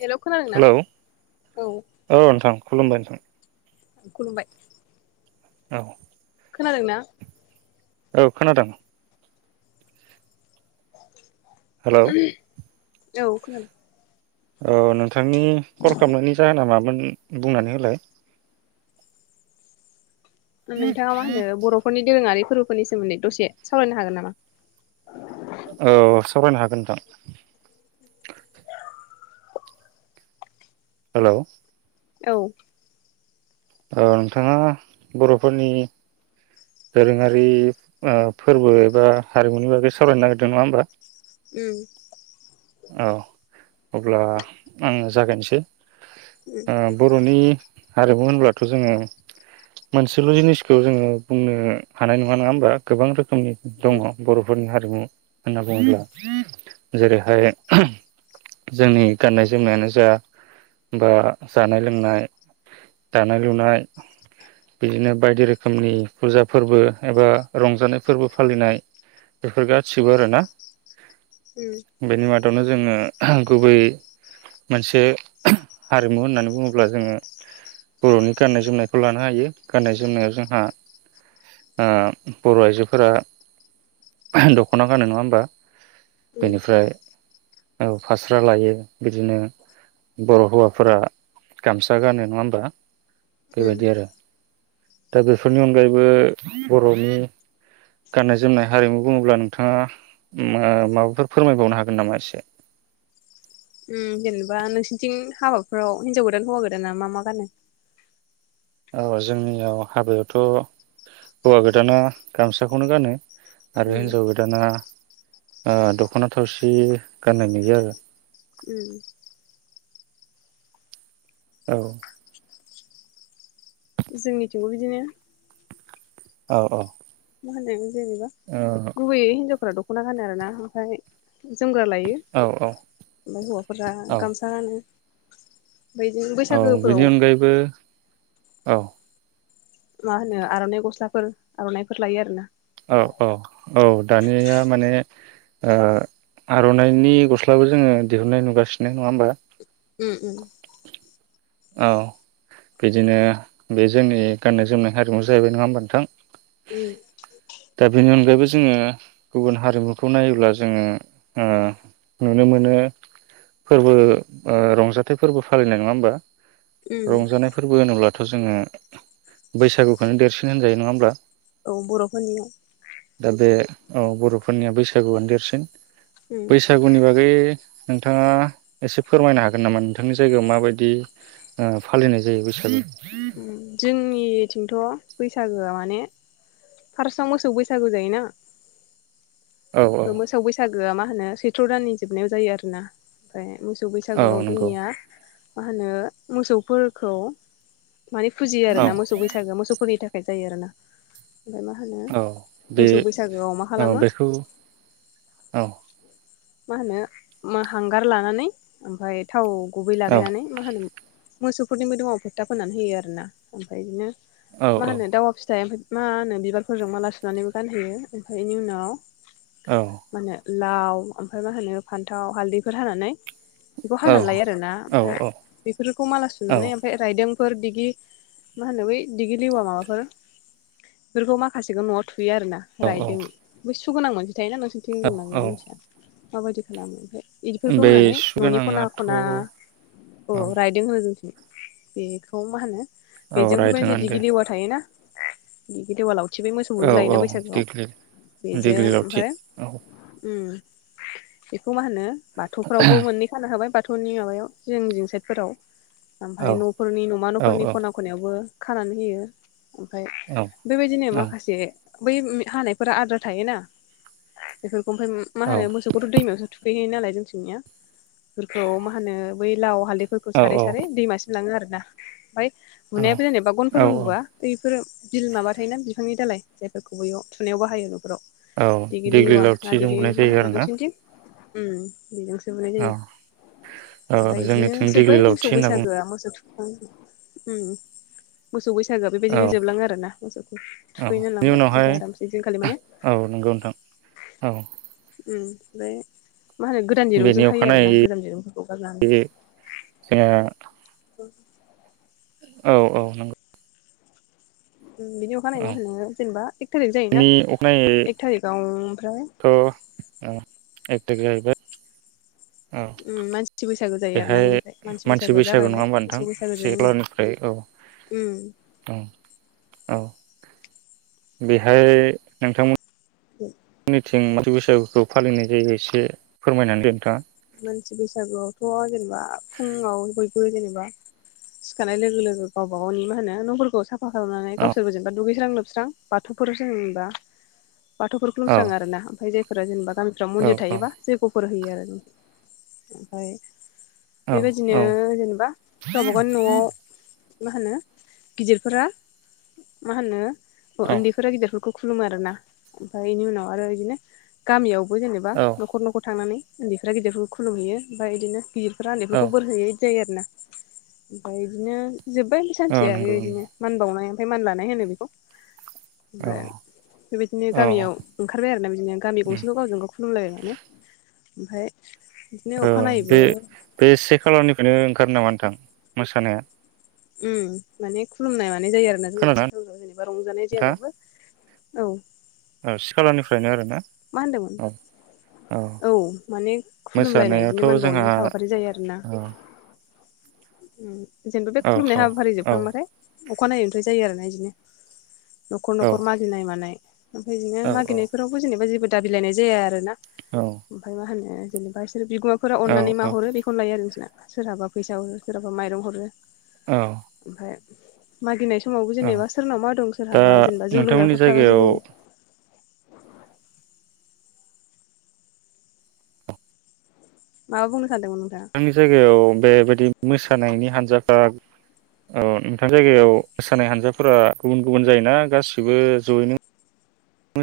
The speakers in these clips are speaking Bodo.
हेल' खोनादोंना हेल'औ औ नोंथां खुलुमबाय नोंथां खुलुमबाय औ खोनादों ना? औ खोनादोंं। हेल' औ खोनादों। औ नों नोंथांनि कल खालामनायनि जाहोना मामोन? ओ बुंनानै होलाय। नोंथाङा मा होनो बरफोरनि दोरोङारि फोरबोफोरनि सोमोन्दै दसे सावरायनो हागोन नामा? औ सावरायनो हागोन नोंथां। हेल' औ औ नोंथाङा बर'फोरनि दोरोङारि ओ फोरबो एबा हारिमुनि बागै सावारायनो नागिरदों नङा होमबा? उम औ अब्ला आंङो जागायनोसै उम ओ बर'नि हारिमु होनब्लाथ जोंङो मोनसेल' जिनिसखौ जोंङो बुंनो हानाय नङा नङा होमबा गोबां रोखोम नि उम दङ बर' फोरनि हा हारिमु होनना [inaudible] बुङोब्ला जेरैहाय जोंनि गाननाय जोमनायानो जा बा जानाय लोंनाय दानाय लुनाय बिदिनो बायदि रोखोमनि फुजा फोरबो एबा रंजानाय फोरबो फालिनाय बेफोर गासिबो आरोना बेनि मा [unintelligible] जोंङो गुबै मोनसे हारिमु होननानै बुङोब्ला जोंङो बरनि गाननाय जोमनायखौ लानो हायो गाननाय जोमनायाव जोंहा ओ बर' आइजोफोरा दख'ना गानो नङा होम्बा उम बेनिफ्राय औ फास्रा लायो बिदिनो बर' हौवाफोरा गामसा गानो नङा होम्बा उम बेबायदि आरो दा बेफोरनि अनगायै बो बर'नि गाननाय जोमनाय हारिमु बुङोब्ला नोंथाङा माबाफोर फोरमायबावनो हागोन नामा एसे उम जेनेबा नोंसोरनिथिं हाबाफोराव हिनजाव गोदान हौवा गोदाना मा मा गानो औ जोंनियाव हाबायावथ हौवा गोदाना गामसाखौनो गानो आरो उम हिन्जाव गोदाना। ओ दख'ना थावसि गाननाय नुयो आरो उम। औ। जोंनिथिंबो बिदिनो। औ औ मा होनो जेनेबा गुबैयै हिन्जा फोरा दख'ना गानो आरोना ओमफाय जोमग्रा लायो औ औ ओमफाय हौवाफोरा औ गामसा गानो। बिदिनो औ बैसागोफोराव बेनि अनगायैबो औ मा होनो आर'नाइ गस्लाफोर आर'नाइफोर लायो आरोना औ औ-औ दानिया माने ओ आर'नाइनि गस्लाबो जोङो दिहुननाय नुगासिनो नङा होम्बा उम उम औ बिदिनो बे जोंनि गाननाय जोमनाय हारिमु जाहैबाय नङा होम्बा नोंथां। उम दाबिनि अनगायैबोस जोङो गुबुन हारिमुखौ नायोब्ला जोङो ओ नुनो मोनो फोरबो ओ रंजाथाइ फोरबो फालिनाय नंङा होम्बा। उम रंजानाय फोरबो होनोब्लाथ थ' जोङो बैसागुखौनो देरसिन होनजायो नङा होमब्ला। औ बर'फोरनियाव दा बे औ बर'फोरनिया बैसागुआनो देरसिन उम बैसागुनि बागै नोंथाङा एसे फोरमायनो हागोन नामा नोंथांनि जायगायाव माबायदि ओ फालिनाय जायो बैसागु उम जोंनिथिंथ' बैसाग सागोआ माने फार्सआव मोसौ बैसागु जायोना। औ मोसौ बैसागोआ मा होनो सैथ्र' दाननि जोबनायाव जायो आरोना फ्राय मोस सौ औ बैसागोआव नंगौ जोंनिया मा होनो मोसौफोरखौ माने फुजियो आरो औ ना मोसौ बैसागो मोसौफोरनि थाख खाय जायो आरोना। ओमफाय मा होनो औ बे मोसौ बैसागोआव मा औ खालामो बेखौ औ। मा होनो माहांगार लानानै ओमफाय थाव गुबै औ लागायनानै मा होनोम मोसौफोरनि मोदोमाव फोथा फोननानै होयो आरोना ओमफ्राय इदिनो औ मा होनो दावा फिथाइ ओमफाय मा होनो बिबारफोरजों माला सुनानैबो गानहोयो ओमफाय इनि उनाव औ लाउ ओमफाय मा होनो फान्थाव हालदैफोर हानानै बेखौ हानानै लायो आरोना औ ओमफाय बेफोरखौ माला औ सुनानै ओमफाय राइदों फोर बिगि मा होनो बै दिगि लिवा माबाफोर फोरखौ माखासेखौ न'आव थु थुयो आरो ना औ औ राइदों बुस [unintelligible] [unintelligible] नोंसोनिथिं औ दंना गैया औ मिथिया। माबायदि खालामो ओमफ्राय? इदिफोरखौ बे होनानै सु न'नि ख'ना गोनाङाथ' औ ख'ना अ राइदों होनो जों बेखौ मा होनो औ बेजों बैबादि रायदोंआनो दे दिगिलेवा थायोना? [unintelligible] दिगिलेवा लाव थिबै मोसौ बुनो औ लायोना औ बैसागोआव देग्लि बेजों देग्लि लावथि ओमफाय औ ओम। बेखौ मा होननो बाथौफ्रावबो मोननै खानो हाबाय बाथौ थौनि माबायाव जिं जिं साइटफोराव। ओमफाय औ न'फोरनि न'मा औ न'फोरनि औ ख'ना ख'नायावबो खानानै होयो। ओमफाय औ बेबायदिनो औ माखासे बै उम हानायफोरा आद्रा थायोना बेफोरखौ ओमफाय मा औ होनो मोसौखौथ' दैमायावसो थुखै हैयो नालाय जोंनिथिंनिया फोरखौ मा होनो बै लाव हालदै फोरखौ सारै सारै दैमासिम लाङो आरो [unintelligible] ओमफ्राय औ बुनायाबो जेनेबा औ गनफोरजों बुवा, बै फोरो बिल माबा थायोना बिफांनि दालाय जायफोरखौ बैयाव थुनायाव बाहायो न'फोराव औ देग्लि लेवा दिग्लिलाव ना थि जों देग्लि बुंनाय मा होनो नोंसोरनिथिं उम [unintelligible] जोबोनाय औ जायो औ ओमफ्राय बिदिनो जोंनिथिं देग्लि जोब्बाय मोसौ लावथि होनना बुङो बैसागोआ मोसौ थुखौ मोसौ बैसा बैसागोआ औ बेबायदिनो जोबलाङो आरोना मोसौखौ औ थुखैनो बेनि लांबाय उनावहाय ओमफ्राय आरामसे ऐदिनखालि माने औ नंगौ नोंथां औ उम बे मा होनो गोदान बेनि दिरुंजों खायो अखानायै आरोना गोजान दिरुंफोरखौ गारनानै जोंहा औ औ औ नंगौ बिनि अखानायै औ मा होनो जेनेबा एक थारिक जायोना बेनि एक अखानायैथ' थारिकाव ओमफ्राय एथ थारिग जाहैबाय औ उम मानसि बैसागु जायो आरोना बेहाय बेनिफ्राय मानसि बैसागोआ बैसागु नङा जागायबाय होमबा नोंथां मोसौ बैसागो से जनि खालारनिफ्राय औ उनाव औ औ बेहाय नोंथांमोन औ निथिं माथि बैसागुखौ फालिनाय जायो एसे फोरमायनानै होदो नोंथाङा मानसि बैसागुआवथ' जेनेबा फुङाव बयबो जेनेबा सिखारनाय लोगो लोगो गावबा गावनि मा होनो न'फोरखौ साफा साफा खालामनानै औ गावसोर जेनेबा दुगैस्रां लोबस्रां स्रां बाथौफोर जों जेनेबा बाथौफोरखौ औ बोस्राङो आरोना ओमफ्राय जाय फोर जेनेबा गामिफ्राव औ मन्दिर औ थायोबा जैग'फोर होयो आरो ओम ओमफ्राय औ बेबायदिनो औ जेनेबा गावबा गावनि न'आव मा होनो गिदिरफोरा मा होनो अ उन्दैफोरा गिदिरफोरखौ खुलुमो आरोना ओमफ्राय बेनि उनाव आरो बिदिनो गामियाव बे जेनेबा औ न'खर न'खर थांनानै उन्दै फोरा गिदिरफोरखौ खुुलुमहैयो ओमफ्राय इदिनो गिदिर फोरा औ उन्दैफोरखौ बोर होयै जायो आरोना ओमफाय इदिनो जोब्बाय औ सानसेया नंगौ बेबायदिनो नंगौ मान बावनाय ओमफाय मान लानाय होनो बेखौ औ ओमफाय बेबायदिनो औ गामियाव ओंखारबाय आरोना बिदिनो गामि गंसेखौ गावजों गाव खुलुमलायो माने ओमफाय ओं बे बे से खालारनिफ्रायनो ओंखारो नामा नों थां मोसानो उम माने खुलुमनाय मा नाय जायो आरो ना जोंना खोनादोंना [unintelligible] जेनेबा रंजानाय नोंथाङा जायाबाबो औ औ सि खालारनिफ्रायनो आरो मा होनदोंमोन औ माने खुलुमलायनाय मोसानायाथ' बिदिनो मान बावनाय जोंहा हाबाफारि जायो आरोना औ ओम जेनेबा बे औ खुलुमनाय हाबाफारि औ जोबखांबाथाय अखानायैनिफ्राय जायो आरोना इदिनो न'खर औ न'खर मागिनाय मानाय ओमफ्राय बिदिनो औ औ मागिनायफोराव फुजिनाय [unintelligible] दाबिलाइनाय जाया आरो ना औ ओमफाय मा होनो जेनेबास बिगुमाफोरा औ अननानै औ माहरो बेखौनो लायो आरो सोरहाबा फैसा हरो सोरहाबा माइरं हरो औ मागिनायस समावबो औ जेनेबा सोरनाव मा दं दा सोरहाबा जेनेबा जौ नोंथांमोननि लोंग्राफोर थाबा जायगायाव जौ माबा बुंनो सानदोंमोन नोंथाङा आंनि जायगायाव बेबायदि मोसानायनि हानजाफ्रा औ नोंथां जायगायाव मोसानाय हानजाफोरा गुबुन गुबुन जायोना गासिबो जयैनो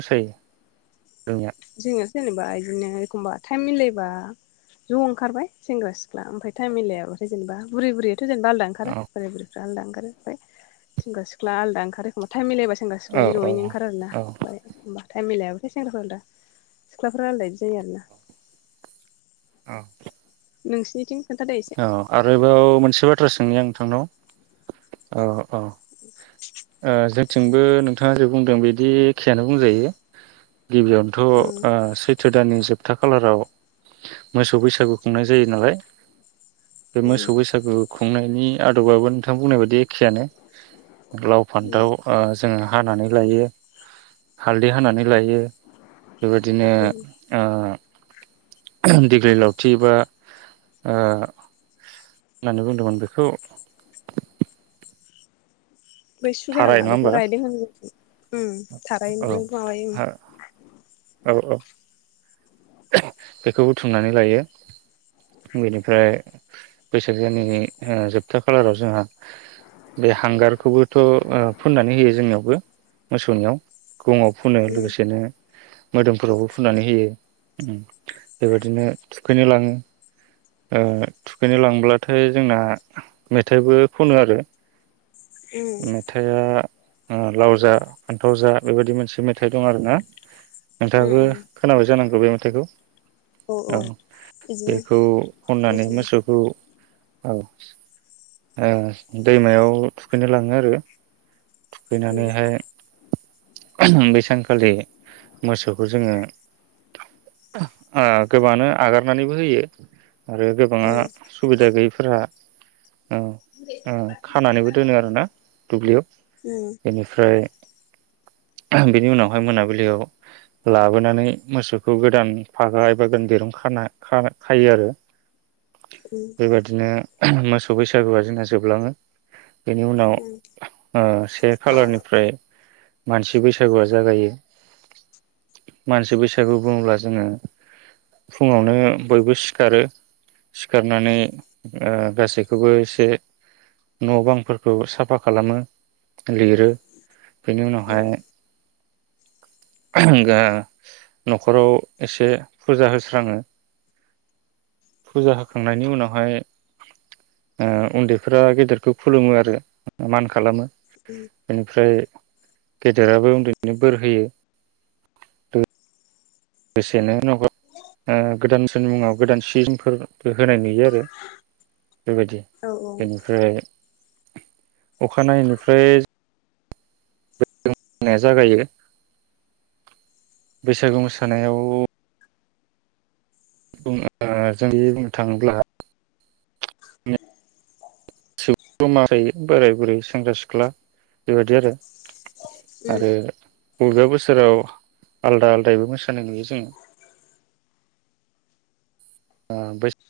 मोसायो [unintelligible] जोंनासो जेनेबा इदिनो एखमबा टाइम मिलायबा ज' ओंखारबाय सेंग्रा सिख्ला ओमफ्राय टाइम मिलायाबाथाय जेनेबा बुरै बुरै थ' जों आलादा ओंखारो औ बोराय बुरै आलादा ओंखारो ओमफ्राय सेंग्रा सिख्ला आलदा ओखारो एखमबा थाइम मिलायबा सेंग्रा औ सिख्लाय औ जयै ओंखार आरोना औ ओमफ्राय होनबाथाय [unintelligible] सिख्लाफोरा आलदायैनो जायो आरोना औ नोंसिनिथिं खोन्थादो एसे औ आरोबाव मोनसे बाथ्रा सोंनि आं नोंथांनाव अ अ ओ जों थिंबो नोंथाङा जे बुंदों बिदि एखेयानो बुंजायो गिबियावनोथ' उम ओ सैथो दाननि जोबथा खालाराव मोसौ बैसागु खुंनाय जायो नालाय बे उम मोसौ बैसागु खुंनायनि आदबाबो नोंथां बुंनाय बायदि एखेयानो लाव उम फान्थाव ओ जोङो हानानै लायो हालदै हानानै लायो बेबायदिनो उम ओ दिग्लि लावथि बा ओ होननानै बुंदोंमोन बेखौ बै थाराय सुगोनाङा नङा बेखौ होमबा रायदों होनो ओम थारायनो औ माबायो ओम औ औ बेखौ बुथुमनानै लायो बेनिफ्राय बैसाग दाननि जोबथा खालाराव जोंहा बे हांगारखौबोथ' ओ फुननानै होयो जोंनियावबो मोसौनियाव गुङाव फुनो उम लोगोसेनो मोदोमफोरावबो फुननानै होयो बेबायदिनो थुखैनो लाङो ओ थुखैनो लांब्लाथाय जोंना मेथाइबो खनो आरो उम मेथाया लाव जा फान्थाव जा बेबायदि मोनसे मेथाइ दं आरो ना उम नोंथाङाबो उम खोनाबाय जानांगौ बे मेथाइखौ औ बिदिनो बेखौ खननानै जोंथिंबो मोसौखौ औ ओ दैमायाव थुखैनो लाङो आरो उम थुखैनानैहाय बै सानखालि मोसौखौ जोङो ओ गोबाङानो आगारनानैबो होयो आरो गोबाङा उम सुबिदा गैयैफोरा ओ ओ खानानैबो दोनो आरोना दुब्लियाव उम बेनिफ्राय बेनि उनावहाय मोनाबिलियाव लाबोनानै मोसौखौ गोदान फागा एबा गोदान दिरुं खा खाना खायो आरो उम बेबादिनो मोस बैसागुआ जोंना जोबलाङो बेनि उनाव उम ओ से खालारनिफ्राय मानसि बैसागुआ जागायो मानसि बैसागु बुङोब्ला जोङो फुङावनो बयबो सिखारो सिखारनानै गासै बेखौबो एसे न' बांफोरखौ साफा खालामो लिरो बेनि उम उनावहाय [unintelligible] न'खराव एसे फुजा होस्राङो फुजा होखांनायनि उनावहाय ओ उन्दैफोरा गेदेरखौ खुलुमो आरो मान खालामो उम [inaudible] बेनिफ्राय गेदेराबो उन्दैनो बोर होयो लोगोसेनो न ओ गोदान बोसोरनि मुङाव गोदान सिजोमफोर होनाय नुयो आरो बेबायदि औ बेनिफ्राय अखानायैय निफ्राय नाया जागायो बैसागो मोसानायाव बुं ओ जों बुंनो थाङोब्ला गासिबो मायो बोराय बुरै सेंग्रा सिख्ला बेबायाददि आरो आरो उम अबेबा बोसोराव आलदा आलदायबो मोसानाय नुयो जोङो ओ बैसाग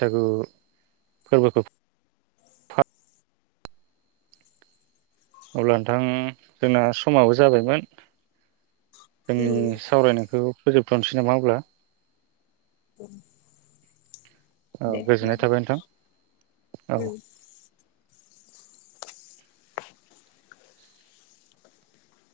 बैसागु फोरबोखौ अब्ला नोंथां जोंना समाबो जाबायमोन जोंनि उम सावरायनायखौ फोजोबथ'नोसै नामा अब्ला [inaudible] औ गोजोननाय थाबाय नोंथां औ उम